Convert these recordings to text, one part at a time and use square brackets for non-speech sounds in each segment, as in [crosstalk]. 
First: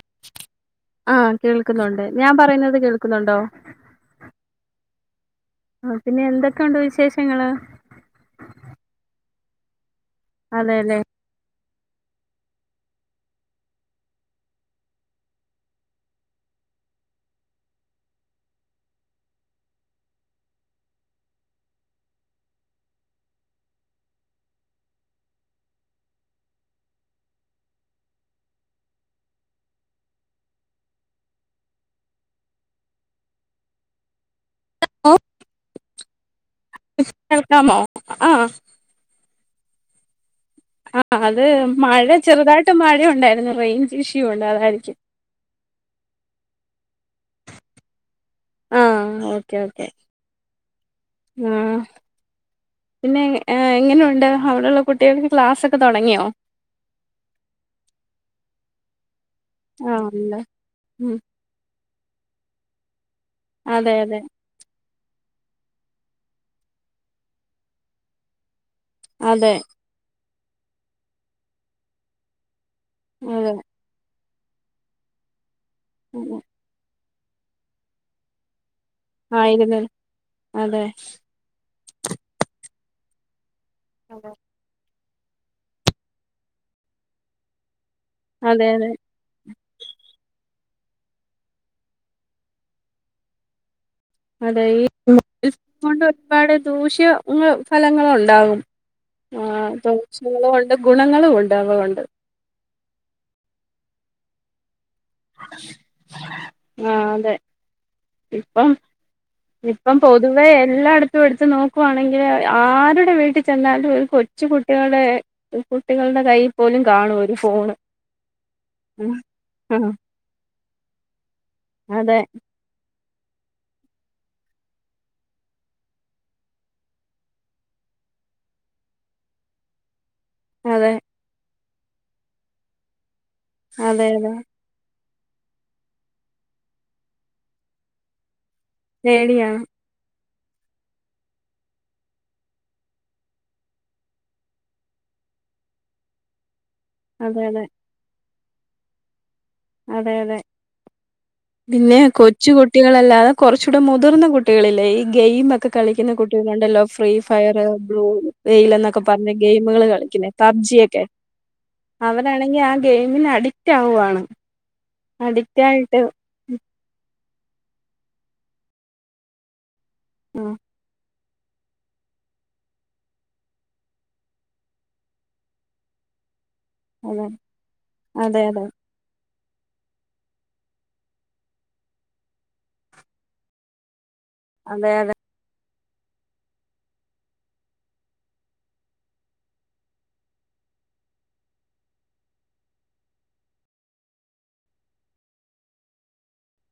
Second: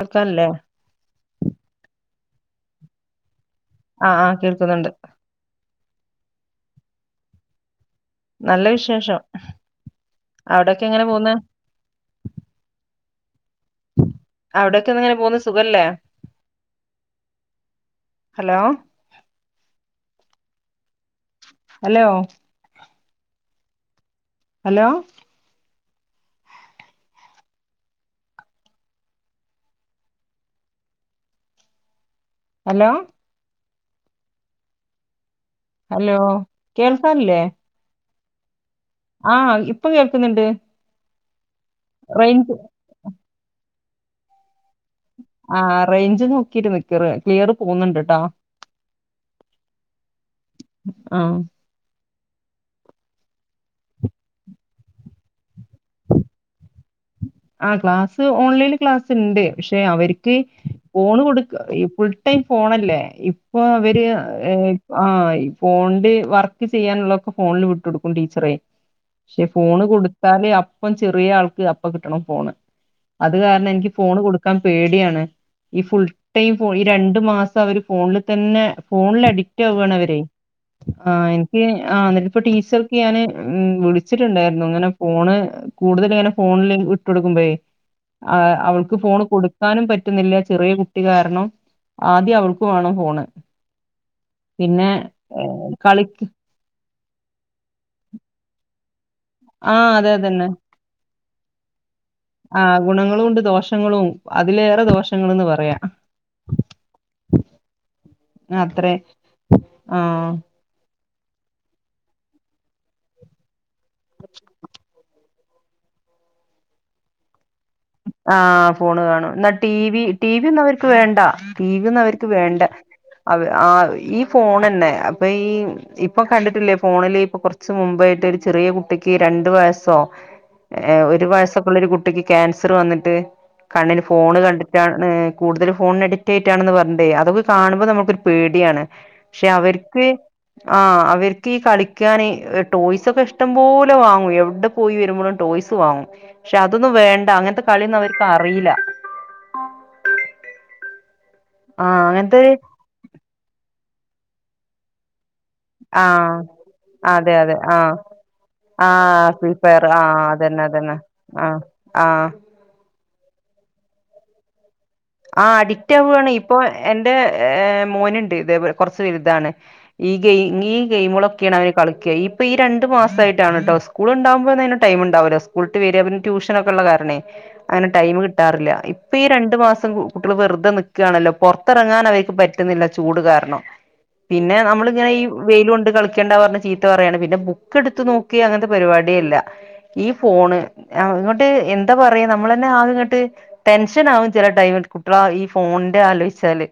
കേൾക്കാനില്ലേ ആഹ് കേൾക്കുന്നുണ്ട് ഞാൻ പറയുന്നത് കേൾക്കുന്നുണ്ടോ ആഹ് ആഹ് കേൾക്കുന്നുണ്ട് ആ പിന്നെ എന്തൊക്കെണ്ട് വിശേഷങ്ങള് നല്ല വിശേഷം അവിടൊക്കെ അതെല്ലേ എങ്ങനെ പോവുന്നെ അവിടൊക്കങ്ങനെ പോകുന്നെ സുഖല്ലേ hello hello hello hello [inaudible] hello കേൾക്കാല്ലേ കേൾക്കാമോ ആഹ് ആഹ് ഇപ്പം കേൾക്കുന്നുണ്ട് [inaudible] അത് മഴ റേഞ്ച് ചെറുതായിട്ട് മഴയുണ്ടായി റെയ്ഞ്ച് ഇഷ്യൂ ഉണ്ട് അതായിരിക്കും ആ റേഞ്ച് നോക്കിട്ട് നിക്ക്‌ റേ ക്ലിയറു പോന്ന്‌ണ്ട്ട്ടോ. ആ ഓക്കെ ഓക്കെ ആഹ് ആ പിന്നെ എ എങ്ങനെയുണ്ട് അവിടൊള്ള കുട്ടികൾക്ക് ക്ലാസൊക് തൊടങ്ങിയോ? ആ ക്ലാസ് ഓൺലൈനില് ക്ലാസ് ണ്ട് പഷെ ആഹ് അവരിക്ക് ഇല്ല ഉം ഫോണ് കൊടുക്ക ഇ ഫുൾടൈം ഫോണല്ലേ. പ്പ അതെ അവര് അതെ ഏ ആയി [unintelligible] വർക്ക് ചെയ്യാനുള്ളക്കെ ഫോണിൽ വിട്ടു കൊടുക്കും ടീച്ചറെ. ഈ അതെ ഫോണ് കൊടുത്ത് ത്താല് അപ്പം ചെറിയ ആൾക്ക് അപ്പം കിട്ണ ട്ടണം ഫോണ്. അത് അതെ കാരണം എനിക്ക് ഫോൺ കൊടു ക്കാൻ പേടിയാണ്. ഈ ഫുൾടൈം ഫോ ഈ രണ്ട് ണ്ട് മാസവര് ഫോണിത്തന്നെ ഫോണിലടിക്ട് ആയിരുന്നു ആവുവാണവര് അതെ ആ എനിക്ക് ആഹാ എന്നിട്ടിപ്പ ടീച്ചർക്ക് ഞാന് ഉം വിളിച്ചിട്ടുണ്ടായിരുന്നു ങ്ങനെ ഫോണ് കൂടുതല്ങ്ങനെ ഫോണില് വിട്ട് ട്ട് കൊടുക്കുമ്പേ ആഹാ അതെ അതെ അവൾക്ക് ഫോണ് കൊടുക്കാനും പറ്റുന്നില്ല ചെറിയ ട്ടിയാരണം ആദ്യം അവൾക്ക്‌ വേണം ഫോണ്. അതെ ഈ പിന്നെ ഏ, [unintelligible] കളിക്ക് കൊണ്ടൊരുപാട് ദൂഷ്യം [inaudible] ഫലങ്ങളും ഉണ്ടാവും ആ അതെ അതന്നെ ദോഷങ്ങളും ഉണ്ട് ഗുണങ്ങളുമുണ്ടാവുമതുകൊണ്ട്. ആ ഗുണങ്ങളും ഉണ്ട് ദോഷങ്ങളും അതിലേറെ ദോഷ ആ അതെ ഇപ്പം അത്രേ ഇപ്പം ആഹ് പൊതുവെ എല്ലാടിത് പ്പം എടുത്ത് നോക്കുവാണെങ്കിൽ ആരുടെ വീട്ടിൽ ചെന്നാൽ ഒരു കൊച്ചു കുട്ടികളെ കുട്ടികൾടെ കൈയിൽ പോലും കാണും ഒരു ഫോണ്. ആഹാ ഫോണ് ഉം കാണും. ഇന്നാ ടി ആഹ് വി റ്റി വി യൊന്നും അവർക്ക് വേണ്ട. റ്റി വിയൊന്നും അതെ അവിര്ക്ക് വേണ്ട. അ ആ ഈ ഫോണ് തന്നെ അപ്പൊ ഈ ഇപ്പൊ കണ്ടിട്ടില്ലേ ഫോണില് ഇപ്പൊ കുറച്ച് മുമ്പായിട്ട് ഒരു ചെറിയ കുട്ടിക്ക് രണ്ടു വയസ്സോ അതെ ഏ ഒരു വയസ് ഒരു കുട്ടക്ക് ക്യാൻ സർ വന്നിട്ട് കണ്ണിന് അതെ അതെ ഫോണ് കണ്ടിട്ടാണ്- ഉം കൂടുതൽ ഫോണിന് അഡിക്റ്റായിട്ടാണെന്ന് പറഞ്ഞട്ടത്. അതൊക്ക കാണുമ്പോൾ നമ്മുക്കൊരു പേടി. ടിയാണ് പക്ഷെ പേടിയാണ് അവർക്ക് ആ അവർക്ക് ഈ കളിക്കാന് ടോയ്സൊക്കെ ഇഷ്ടം പോലെ വാങ്ങും എവിടെ പോയി വരുമ്പോഴും ടോയ്‌സ് വാങ്ങും. പക്ഷേ അതൊന്നും വേണ്ട അതെ അതെ അങ്ങ അവരിക്ക് അറിയില്ല. അതെയതെ. പിന്നെ ആഹ് അങ്ങനത്തെ കൊച്ചു കുട്ടികളല്ലാതെ കൊറച്ച് ഇവിടെ മുതിർന്ന കുട്ടികളില്ലേ ഈ ഗെയിമൊ ക്കെ കളിക്കുന്ന ആഹ് കുട്ടികളുണ്ടല്ലോ ഫ്രീ അതെ അതെ ഫയറ്, ആഹ് ബ്ലു വെയില് ആഹ് ഫ്രീ ഗെയിമുകൾ ഫയർ ആഹ് കളിക്കണ അതന്നെ അതന്നെ പബ്ജിയൊക്കെ ആഹ് ആഹ് അവനാണങ്കി ആ ഗെയിമിന് അഡിക്റ്റ് ആവുവാണ്. ആ അഡിക്റ്റ് ആവുവാണ് ഇപ്പോ എന്റെ മോനുണ്ട് ഇതേപോ കുറച്ച് വലുതാണ്. ഈ ആ ഗെയിം ഈ ഗെയിമുകളും ക്കെയാണ് അവന് കളിക്കാ ഇപ്പോ ഈ രണ്ട് മാസമാസായിട്ടാണ് കേട്ടോ സ്കൂളുണ്ടാവുമ്പോൾ അതിന് ടൈമിണ്ടാവൂല സ്കൂളിട്ട് വരെ പിന്നെ ട്യൂഷ നൊക്കെയുള്ള കാരണമേ അതെ അങ്ങനെ ടൈം അതെ അതെ കിട്ടാറില്ല ഇപ്പോ ഈ ര ണ്ട് മാസം കുട്ടികള് വെറുതെ നിക്കാണല്ലോ പൊറത്തിറങ്ങാൻ അവരിക്ക് പറ്റുന്നില്ല ചൂട് കാരണം. പിന്നെ നമ്മള് അതെ ഇങ്ങനെ ഈ വെയില് കൊണ്ട് കളിക്കണ്ടാ പറഞ്ഞ് ചീത്ത പറയാണ് പിന്നെ ബുക്ക് എടുത്ത് നോക്കേ അങ്ങനത്തെ പരിപാടിയേ ഇല്ല, ഈ ഫോണ് ഇങ്ങോട്ട് എന്താ പറയാ നമ്മളന്നെ ആകെയങ്ങോട്ട് ടെൻഷനാവും ചില [unintelligible] കുട്ടികള് ഈ ഫോണിന്റെ ആലോചിച്ചാല്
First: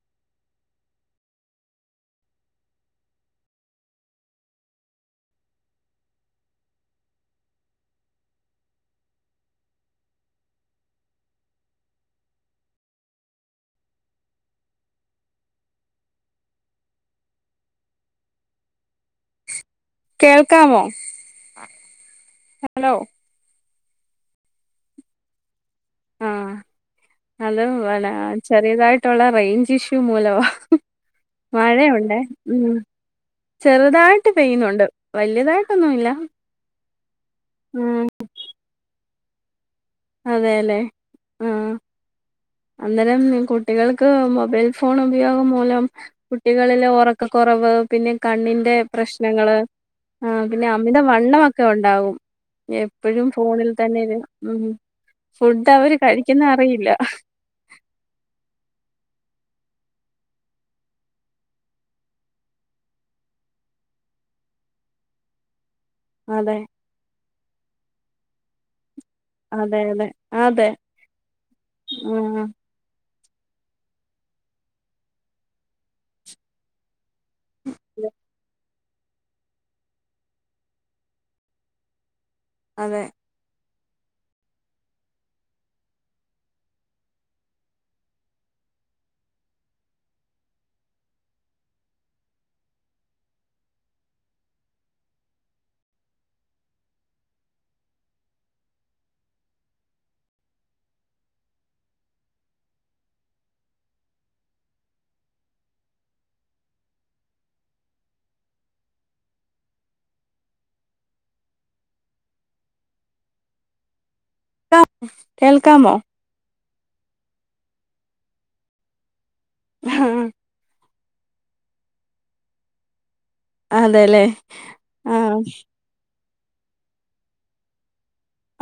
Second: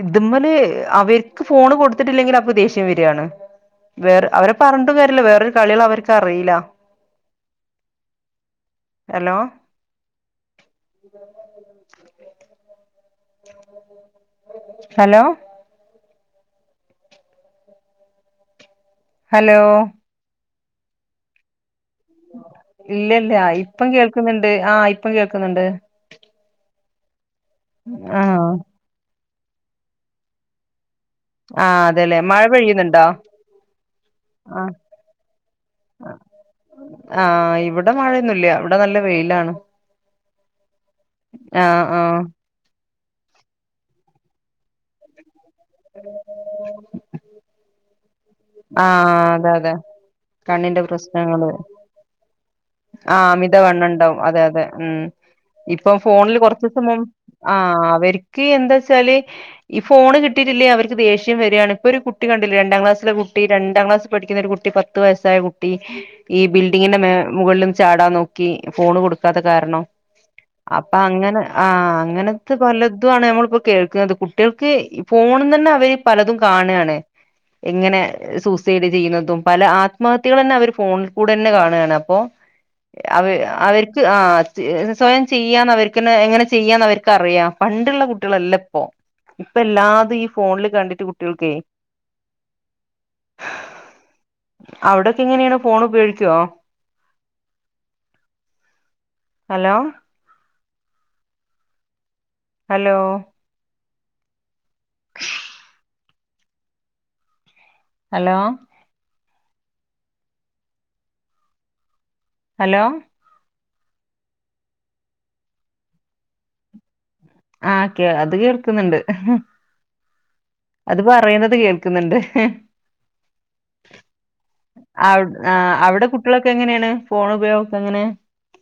ഇതുമേല് അവർക്ക് ഫോൺ കൊടുത്തിട്ടില്ലെങ്കിൽ അപ്പോ ദേഷ്യം വരുവാണ് വേറെ അവരെ പറഞ്ഞിട്ടും കാര്യല്ലാ വേറൊരു കളികള് അവർക്കറിയില്ല, ഹലോ ഹലോ ഹലോ കേൾക്കാമോ? ഹലോ ഇല്ലല്ല ആയി ഇപ്പം കേൾക്ക്ന്ന്ണ്ട് ആ ഇപ്പം കേൾക്ക്ന്ന്ണ്ട് ആ ഹലോ വലാ ആ ചെറിയതായിട്ടാെള്ളെ റെയ്ഞ്ച് ഇഷ്യു മൂലവാ ആ അതേല്ലെ മഴയുണ്ടേ മഴ ഉം പെയ്യ്ന്ന്ണ്ടോ ചെറുതായിട്ട് ആ പെയ്യുന്നുണ്ട് വലിയതായിട്ടൊന്നും ഇല്ല ആ ഇവിടെ മഴയൊന്നും ഇല്ല്യ ഇവിടെ നല്ല വെയിലാണ് അതേല്ലേ ആ ആഹ് ആഹ് അന്നേരം കുട്ടികൾക്ക് മൊബൈൽ ഫോൺ ഉപയോഗം മൂലം കുട്ടികളിലെ ഒറക്കക്കാെറവ് പിന്നെ കണ്ണിന്റെ ആഹ് അതെ പ്രശ്നങ്ങള് അതെ ആ പിന്നെ കണ്ണിന്റെ പ്രശ്നങ്ങള് അമിതവണ്ണമൊക്കെ ഒണ്ടാവും എപ്പഴും ആഹ് ഫോണിൽ അമിതവണ്ണം തന്നെലെ ഉണ്ടാവും അതെ ഉം അതെ ഫുഡവര് കഴിക്ക്ന്നെ അറിയില്ല ആ അവരിക്ക് എന്താ വെച്ചാല് ഈ ഫോണ് കിട്ടിയിട്ടില്ലേ അവർക്ക് ദേഷ്യം വരുകയാണ് ഇപ്പൊ ഒരു കുട്ടി കണ്ടില്ലേ രണ്ടാം ക്ലാസ്സിലെ കു ട്ടി രണ്ടാം ക്ലാസിൽ പഠിക്കുന്ന ഒരു കുട്ടി പത്ത് വയസ്സായ കുട്ടി ട്ടി ഈ അതെ ബിൽഡിങ്ങിന്റെ മേ മുകളിലിൽ നിന്ന്ചാടാൻ നോക്കി ഫോൺ കൊടുക്ക ക്കിത്ത അതെ അതെ അതെ കാരണംഅപ്പൊ അങ്ങനെ ആ ആഹ് അങ്ങനത്തെ പല തും ആണ് നമ്മളിപ്പോ കേൾക്കുന്നത് കുട്ടികൾക്ക് ഫോണിന്ന് തന്നെ അവര് പലതും കാണാണ് എങ്ങനെ സയിഡ് ചെയ്യുന്നതും പല ആത്മഹത്യകൾ തന്നെ അവര് ഫോണിൽ കൂടെ തന്നെ കാണുകയാണ് അപ്പോ അതെ അവെ അവരി ആ സ്വയം ചെയ്യാന്ന് അവർക്ക്തന്നെഎങ്ങനെ ചെയ്യാന്ന് അവർക്ക് അറിയ പണ്ടുള്ള കുട്ടികളല്ല ഇപ്പോ ഇപ്പ എല്ലാതും ഈ ഫോണില് കണ്ടിട്ട് കുട്ടികൾക്കേ അവിടൊക്കെ എങ്ങനെയാണ് ഫോൺ ഉപയോഗിക്കുവോ ഹലോ ഹലോ ഹലോ ഹലോ കേൾക്കമോ ആ കേൾ അത് കേൾക്കുന്നുണ്ട് ഹാ അത് പറയുന്നത് കേൾക്കുന്നുണ്ട് അതേലെ ആ അവിടെ കുട്ടികളൊക്കെ എങ്ങനെയാണ് ഫോൺ ഉപയോഗക്കെ എങ്ങനെയാ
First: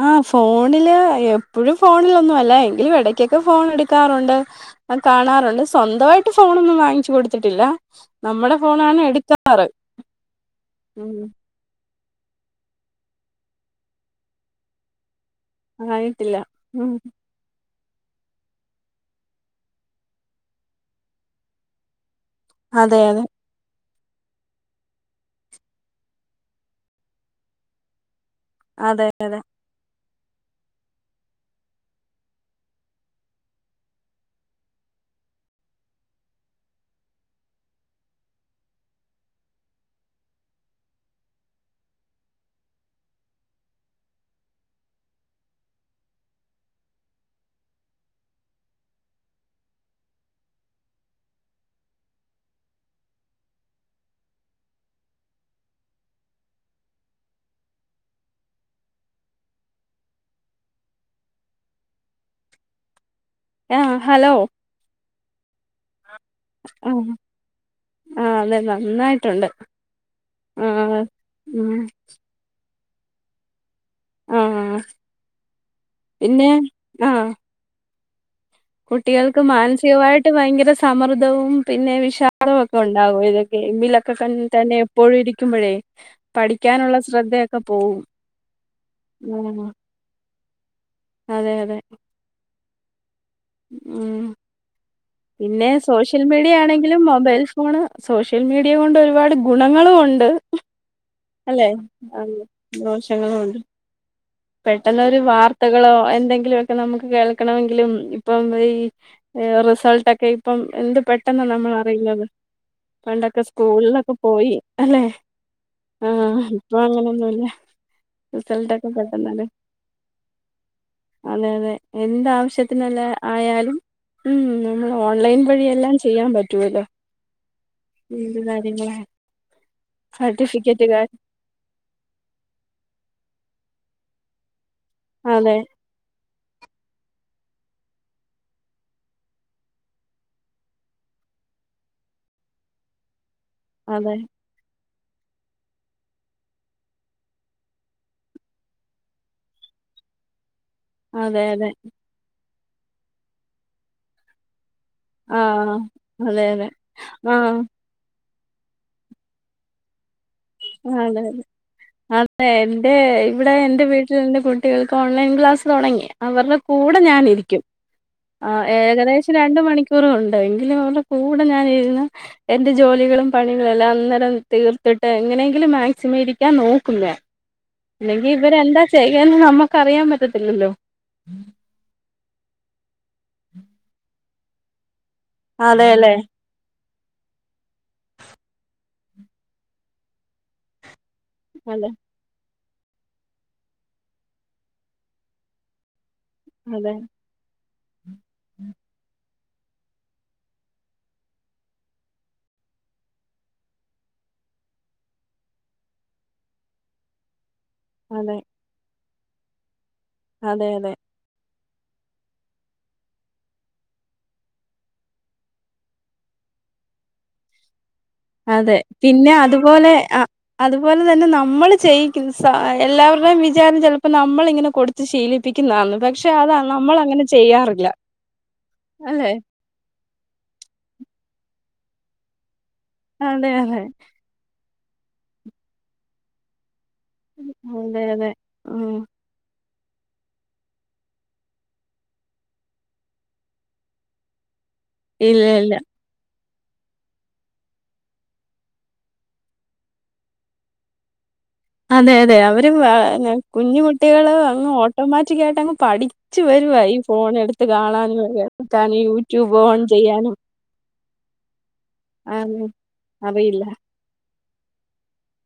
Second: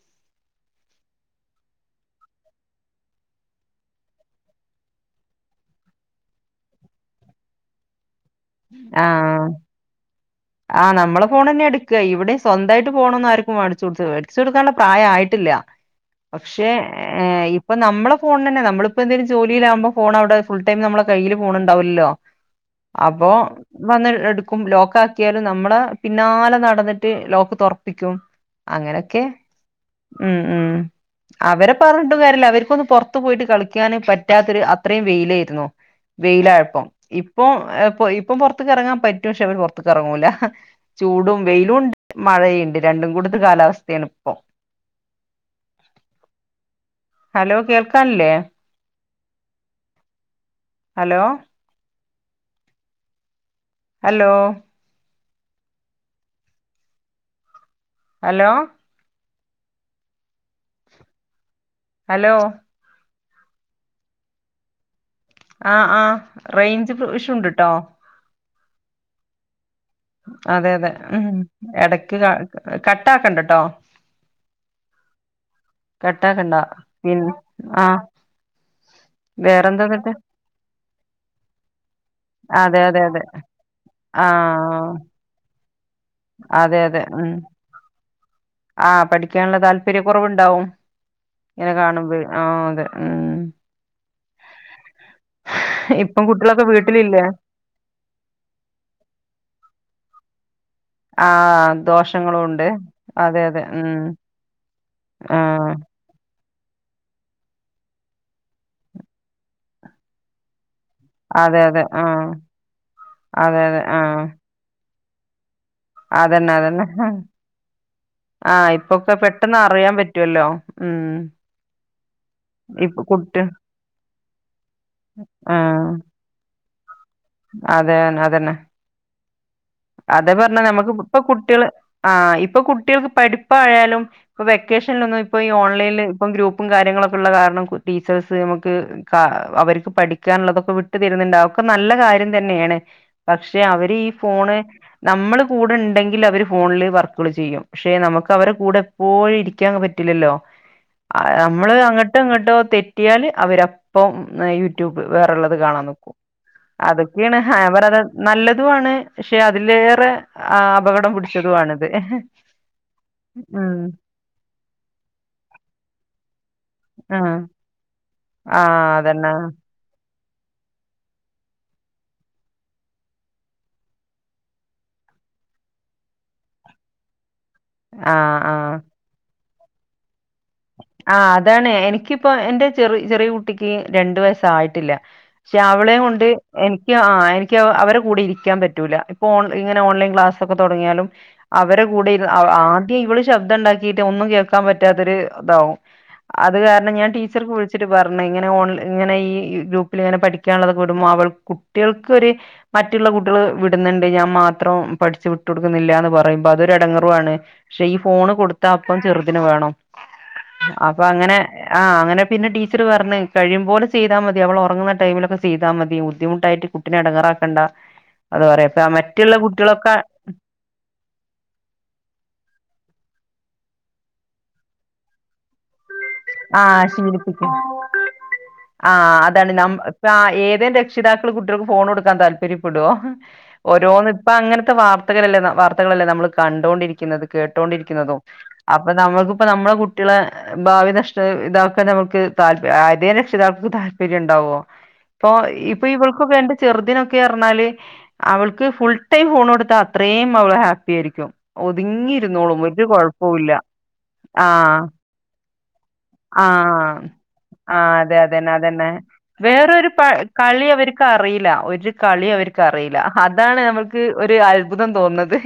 ആ ഫോണില് എപ്പഴും ഫോണിലൊന്നും അല്ല എങ്കിലും എടക്കൊക്കെ ഫോൺ എടുക്കാറുണ്ട് കാണാറുണ്ട് സ്വന്തമായിട്ട് ഫോണൊന്നും വാങ്ങിച്ചു കൊടുത്തിട്ടില്ല നമ്മുടെ ഫോണാണ് ആ എടുക്ക ആ ഉം നമ്മളെ ഫോണ് തന്നെ എട് ക്ക ഇവിടെ സ്വന്തമായിട്ട് ഫോണവന്നും ആർക്കും മേടിച്ചുകൊടുത്തില്ല മേടിച്ചുകൊടുക്കാനുള്ള പ്രായായി ഇല്ല ആയിട്ടില്ല പക്ഷേ ഉം ഇ ഇപ്പ നമ്മള് ഫോൺതന്നെ നമ്മളിപ്പോ എന്തെലും ജോലിലാകുമ്പോ ഫോൺ അടെ ഫുൾ ടൈം നമ്മളെ കയ്യില് ഫോണ്ണ്ടാവൂലല്ലോ അതെ അതെ വന്ന് എടുക്കും ലോക്ക് ആക്കിയാലും നമ്മുടെ പിന്നാലെ നടന്നിട്ട് ലോക്ക് തുറപ്പിക്കും അതെ അതെ ഉം ഉം അവരെ പറഞ്ഞിട്ടും കാര്യല്ല അവർക്കൊന്ന് പുറത്ത് പോയിട്ട് കളിക്കാന് പറ്റാത്തൊരു അത്രയും വെയിലായിരുന്നു വെയിലായപ്പം ഇപ്പൊ ഇ ഇപ്പൊ പുറത്തക്ക്റങ്ങാൻ പറ്റും പക്ഷെ അവര് പൊറത്ത്ക്കെറങ്ങൂല ചൂടും വെയിലുംണ്ട് മഴയുണ്ട് രണ്ടും കൂട്ത്ത് കാലാവസ്ഥയാണ് ഇപ്പം ഹലോ കേൾക്കാൻല്ലേ ഹലോ ഹലോ ഹലോ ഹലോ ആഹ് ഹലോ ആഹ് ആഹ് റേഞ്ച് പ്രൊ ഇഷൂണ്ട്ട്ടോ ന്നായിട്ടുണ്ട് അതെ അതെ ഊം എടക്ക് ക കട്ടാക്കണ്ടട്ടോ ആഹ് പിന്നെ കട്ടാക്കണ്ട പിൻ ആഹ് കുട്ടികൾക്ക്‌ മാനസികമായിട്ട് ഭയങ്കര സമർദ്ധവും പിന്നെ വിഷാദവൊക്കെ അതെ അതെ അതെ ഒണ്ടാവോല്ലോ ഗൈയിമിലൊക്കെ ആ [unintelligible] പോഴിരിക്കും മ്പഴേ പഠിക്കാനുള്ള ശ്രദ്ധയൊക്കെ പോവും ആഹ് പഠിക്കാനുള്ള ഉം താല്പര്യകുറവുണ്ടാവും അതെ ഇങ്ങനെ അതെ കാണുമ്പഴ് ആഹ് അതെ ഉം ഉം പിന്നെ സോഷ്യൽ ഇപ്പം മീഡിയ കുട്ടികളൊക്കെ ആണെങ്കിലും വീട്ടിലില്ലേ മൊബൈൽ ഫോണ് സോഷ്യൽ മീഡിയകൊണ്ട് ഒരുപാട് ഗുണങ്ങളൂണ്ട്. ആഹ് ദോഷങ്ങളൂണ്ട് ദോഷങ്ങളും അതെ ഉണ്ട് അതെ ഹ്മ് പെട്ടെന്നൊരു വാർത്തകളോ എന്തെങ്കിലോ നമുക്ക് കേൾക്കണമെങ്കിലും ഇപ്പം ഈ റിസൾട്ട് ഒക്കെ ഇപ്പം എന്ത് പെട്ടെന്നാ അതെ നമ്മൾ അതെ അറിയുന്നത്. ആഹ് പണ്ടൊക്കെ അതെ അതെ സ്കൂൾലൊക്കെ ആഹ് പോയി. അല്ലേ അതന്നെ അതന്നെ ആഹ് റിസൾട്ടൊക്കെ ഇപ്പൊക്കെ പെട്ടെന്നാണ് പെട്ടെന്ന് അറിയാൻ പറ്റുവല്ലോ ഊം എന്ത്‌ ആവശ്യത്തിനല്ല ആയാലും ഹൂം ഓൺലൈൻ ആഹ് വഴിയെല്ലാം ചെയ്യാൻ പറ്റുവല്ലോ അതെ അത് എന്ത് അതന്നെ കാര്യങ്ങളാ അതേപറഞ്ഞത് സർട്ടിഫിക്കറ്റ് നമ്മക്ക് കാ പ്പൊ കുട്ട്യള് ആ ഇപ്പൊ കുട്ട്യൾക്ക് പഠ് പ്പയാലും ഇപ്പ വെ ക്കേഷന്ലൊന്നും ഇപ്പോ ഈ അതെ ഓൺലൈല് ഇപ്പം ഗ്രൂപ്പും കാര്യങ്ങളൊക്കെ ഉള്ള കാരണം ടീച്ചേഴ്സ് നമ്മക്ക് കാ അവര്ക്ക് പഠിക്കാനുള്ളതൊക്കെ വിട്ടു തരുന്നുണ്ട് അതൊക്കെ നല്ല കാര്യം തന്നേണ് പക്ഷെ അവരീ അതെ നമ്മള് കൂടെ ണ്ടെങ്കിൽ അവര് ഫോണില് വർക്കുള് ചെയ്യും പക്ഷെ നമ്മക്ക് അവരെ കൂടെ എപ്പോഴും ഇരിക്കാൻ പറ്റില്ലല്ലോ ആഹ് അതെ അതെ നമ്മള് അങ്ങട്ട് ഇങ്ങട്ടോ തെറ്റിയാൽ അവരപ്പം ന് ട്യൂബ് വേറെള്ളത് ആഹ് കാണാൻ നിക്കും അതെ അതെ അതൊക്കേണ് ആഹ് [unintelligible] നല്ലതുആണ് പക്ഷെ അതിലേറെ ആ, അപകടം പിടിച്ചതുമാണിത് ആഹ് അതെ എന്റെ ഇവിടെ എന്റെ വീട്ടില് എന്റെ കുട്ടികൾക്ക് ഓൺലൈൻ ക്ലാസ്സ് തുടങ്ങിയ അവർറെ കൂടെ ഞാനിരിക്കും ആ ആഹ് അതന്നെ ഏകദേശം രണ്ടു മണിക്കൂർ [unintelligible] ണ്ട് എങ്കിലും അവർടെ കൂടെ ഞാനിരിന്ന് എന്റെ ജോലികളും പണികളെല്ലാം അന്നേരം തീർത്തിട്ട് എങ്ങനെങ്കി ലും മാക്സിമരിക്കാൻ നോക്കുനാൻ ഇല്ലെങ്കി ആഹ് ഇവരെ എന്താ ചെയ്യൻ നമ്മക് അറിയൻ പറ്റത് ആ അതാണ് എനിക്കിപ്പോ എന്റെ ചെറി ചെറിയ കുട്ടിക്ക് രണ്ടു വയസ്സ് ആയിട്ടില്ല പക്ഷെ അവളേം അതെല്ലേ കൊണ്ട് എനി ക് ആ എനിക്ക് അവ അവരെ കൂടി ഇരിക്കാ പറ്റൂല ഇപ്പൊ ഓൺ ഇങ്ങനെ ഓൺലൈൻ ക്ലാസ്സൊക്കെ തൊട്ങ്ങിയാലും അവരെ അതെ കൂടെ ഇര് ആ ആ ദേ ഇവള് ശബ്ദംണ്ടാക്കിയിട്ട് ഒന്നും കേൾക്കാൻ പറ്റാതെരു അതാവും അത് കാരണം അതെ ഞാൻ ടീച്ചർക്ക് വിളിച് പറഞ് ഇങ്ങനെ ഓൺൽ ഇങ്ങനെ ഈ ഈ ഗ്രൂപ്പിൽ ഇങ്ങനെ പഠിക്കാനുള്ളതൊക്കെ വിടുമ്പോ അവൾ കുട്ടിയാൾക്കൊര് മറ്റുള്ള കുട്ടികൾ വിട്ന്ന്ണ്ട് ഞാൻ മാത്രം പഠിച്ചു വിട്ടു കൊടുക്കുന്നില്ല എന്ന് പറയുമ്പോ അതൊരു എടങ്ങേറുവാണ് പക്ഷെ ഈ ഫോണ് അതെ കൊടുത്ത അപ്പം ചെർത് പിന്നെ വേണം അതെ അതെ അപ്പൊ അങ്ങനെ ആഹ് അങ്ങനെ പിന്നെ ടീച്ചർ പർഞ്ഞ് കഴിയും പോലെ ചെയ്താ മതി അവള് ഒറങ്ങുന്ന ടൈമിലൊക്കെ ചെയ്താ മതി ബുദ്ധിമുട്ടായിട്ട് കുട്ടിനെ എ ടങ്ങാറാക്കേണ്ട അതെ പിന്നെ അതുപോലെ അ അതുപോലെ തന്നെ നമ്മള് ചെയ്യിക്കും സ എല്ലാവര് വൻവിചാരംചെൽപ്പം നമ്മള് ഇങ്ങനെ കൊട്ത്ത് ശീലിപ്പിക്ക്ന്നാണ് പ ആഹ് ശീലപ്പിക്കും ആ അല്ലെ അതാണ് നാം ആ ഏതേ രക്ഷിതാക്കൾ കുട്ട്യാൾക്ക് ഫോൺ കൊടുക്കാൻ താല്പര്യം ടോ അതെ അതെ ഓരോന്ന് ഇപ്പ അങ്ങനെ ത്ത വാർത്തകരല്ലേ വർത്തകളല്ലേ നമ്മൾ കണ്ടോണ്ടിരിക്കു ക്കുന്നത് അതെ കേട്ടോണ്ടിരിക്കുന്നതും അതെ അപ്പൊ ഉം നമ്മക്ക് പ്പോ നമ്മളെ കുട്ട് കുട്ട്യളെ ഭാവി നഷ് [unintelligible] ഇതാക്കാൻ നമുക്ക് താല്പ ഏതേ രക്ഷിതാക്കൾക്ക് താല്പര്യം ണ്ടാവോ പ്പൊ ഇല്ല ഇല്ല ഇപ്പൊ ഇവൾക്ക് വേണ്ട ചെറുതിനിനൊക്കെഅർന്നാല് അവൾക്ക് ഫുൾ ടൈം ഫോൺ കൊടുത്താ അത്രയും അവള് ഹാപ്പി ആയിരിക്കും അതെ അതെ ഒതുങ്ങിയിരുന്നോളും അവര് ഒരു [unintelligible] കൊഴപ്പവുല്ല കുഞ്ഞു കുട്ടികള് അങ്ങ് ആഹ് ഓട്ടോമാറ്റിക് ആയിട്ട് അങ്ങ് പഠിക് ച്ച് വരുവാ ആഹ് ഈ ഫോൺ എടുത്ത് ആഹ് അതെ കാണാനുംക്കെ അതന്നെ അതന്നെ ക്കാൻ ഈ യൂട്യൂബ് ഓൺ ചെയ്യാനും വര്ക്കറീല ഒര് കളി ആന്ന് അവര്ക്കറീല അതാണ് അറിയില്ല. ഞമ്മക്ക് ഒ അത്ഭുതം തോന്നുന്നത്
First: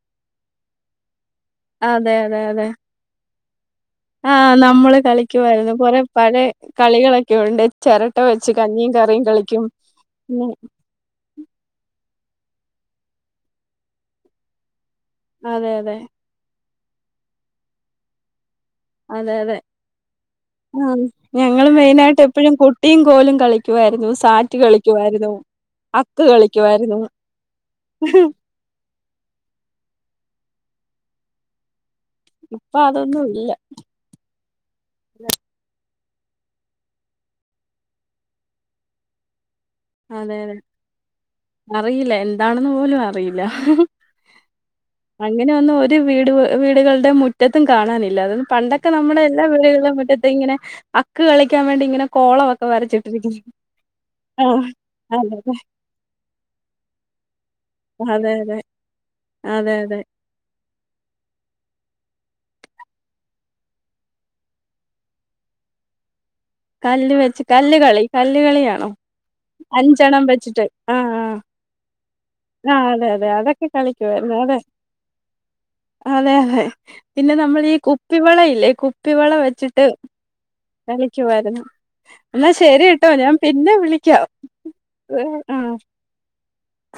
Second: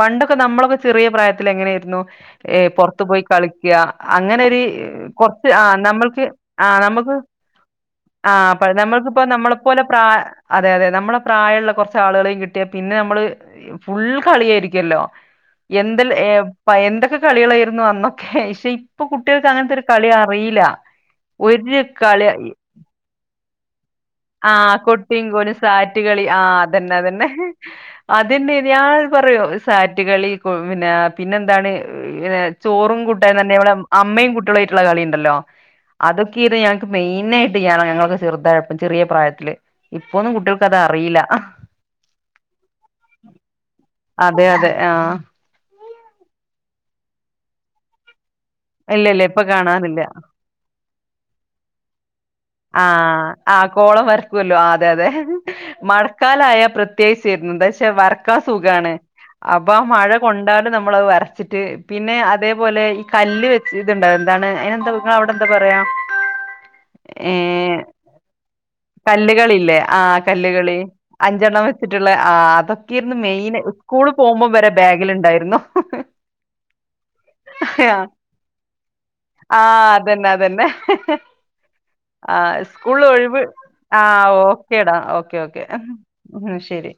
പണ്ടൊക്കെ നമ്മളൊക്കെ ചെറിയ പ്രായ ത്തിലെങ്ങനായിരുന്നു അതെ അതെ അതെ. പുറത്തു പോയി കളി ക്ക ആ അങ്ങനെരു നമ്മള് കുറച്ച് ആ കളിക്കുവായിരുന്നു. കൊറെ നമ്മൾക്ക് പഴയ ആ നമ്മുക്ക് കളികളൊക്കെ ഉണ്ട്. ചിരട്ട ആ വെച്ച് കഞ്ഞിയും നമ്മൾക്കിപ്പോ കറിയും കളിക്കും. നമ്മളെപ്പോലെ പ്ര പിന്നെ അതെ അതെ നമ്മള പ്രായമുള്ള കുറച്ച് ആളുകളെ കിട്ടിയ പിന്നെ നമ്മള് ഫുൾ കളിയ ആയിരിക്കല്ലോ. അതെ അതെ. എന്തൽ ഏഹ് അപ്പ എന്തൊക്കെ കളികളായിരുന്നു അന്നൊക്കെ ഇപ്പോ കുട്ടികൾക്ക് അങ്ങനത്തെ കളി അറിയില്ല ആ ഞങ്ങള് ഒരു മെയിനായിട്ട് എപ്പോഴും കുട്ടിയും കോലും. കളിക്ക് ആഹ് കുട്ടിയും കോലും സാറ്റ് കളി അക്ക് ആഹ് അതന്നെ കളിക്കുവായിരുന്നു. അതന്നെ അതന്നെ ഞാൻ പറയോ സാറ്റ്കളി പിന്നെ പിന്നെന്താണ്. പിന്നെ ഇപ്പൊ ചോറും അതൊന്നും കൂട്ടാന് ഇല്ല. തന്നെ നമ്മടെ അമ്മയും കുട്ടികളയിട്ടുള്ള കളിയുണ്ടല്ലോ അതൊക്കെ ഇത് ഞങ്ങക്ക് മെയിനായിട്ട് [inaudible] ഞങ്ങളൊക്കെ ചേർതായി അപ്പം ചെറിയ പ്രായത്തില് ഇപ്പൊന്നും അതെ അതെ കുട്ടികൾക്ക് അത് അറിയില്ല അറിയില്ല എന്താണെന്ന് പോലും അറീല അതെ അതെ ആ അങ്ങനെ ഒന്നും ഒ റ്റ് വീട് വീടുകളുടെ മുറ്റത്തും കാണാനില്ല അത് പണ്ടൊക്കെ ഇല്ല നമ്മുടെ ഇല്ല ഇപ്പൊ എല്ലാ വീടുകളെ കാണാനില്ല മുറ്റത്തും ഇങ്ങനെ അക്ക് കളിക്കാൻ വേണ്ടി ഇങ്ങനെ കോളമൊക്കെ ആഹ് വരച്ചിട്ടിരിക്കുന്നു. ആ കോളം വരക്കുവല്ലോ ആഹ് ആ അതെ അതെ അതെതെ. മഴക്കാലായ പ്രത്യേകിച്ചേര്ന്നു എന്താച്ചാ അതെ, വരക്കാ അതെ. സുഖാണ് അതെ, അപ്പൊ ആ അതെ. മഴ കൊണ്ടാണ്ട് നമ്മളത് വരച്ചിട്ട് പിന്നെ അതേപോലെ ഈ കല്ല് വെച്ച് ഇത്ണ്ട എന്താണ് അയിനെന്താ ഇങ്ങളവിടെ എന്താ പറയാ? കല്ല് വെച്ച് ഏഹ് കല്ല്കളി കല്ല് കളിയാണോ കല്ലുകളില്ലേ ആഹ് അഞ്ചെണ്ണം വെച്ചിട്ട് കല്ലുകളി ആ ആ. അഞ്ചെണ്ണം വെച്ചിട്ടുള്ള ആഹ് ആ അതെ അതൊക്കെയായിരുന്നു അതെ മെയിന് അതക്കെ സ്കൂള് കളിക്കുവാരുന്നു പോകുമ്പം അതെ വരെ ബാഗിലുണ്ടായിരുന്നു അതെ അതെ പിന്നെ നമ്മൾ ഈ ആഹ് കുപ്പിവള ഇല്ലേ കുപ്പിവള വെച്ചിട്ട് അതന്നെ കളിക്കുവാര്ന്ന്. ആ സ്കൂൾ ല് ഒഴിവ് ആ ഓക്കേടാ ഓക്കെ, ഓക്കെ, ആഹ്. ഉം ശരി.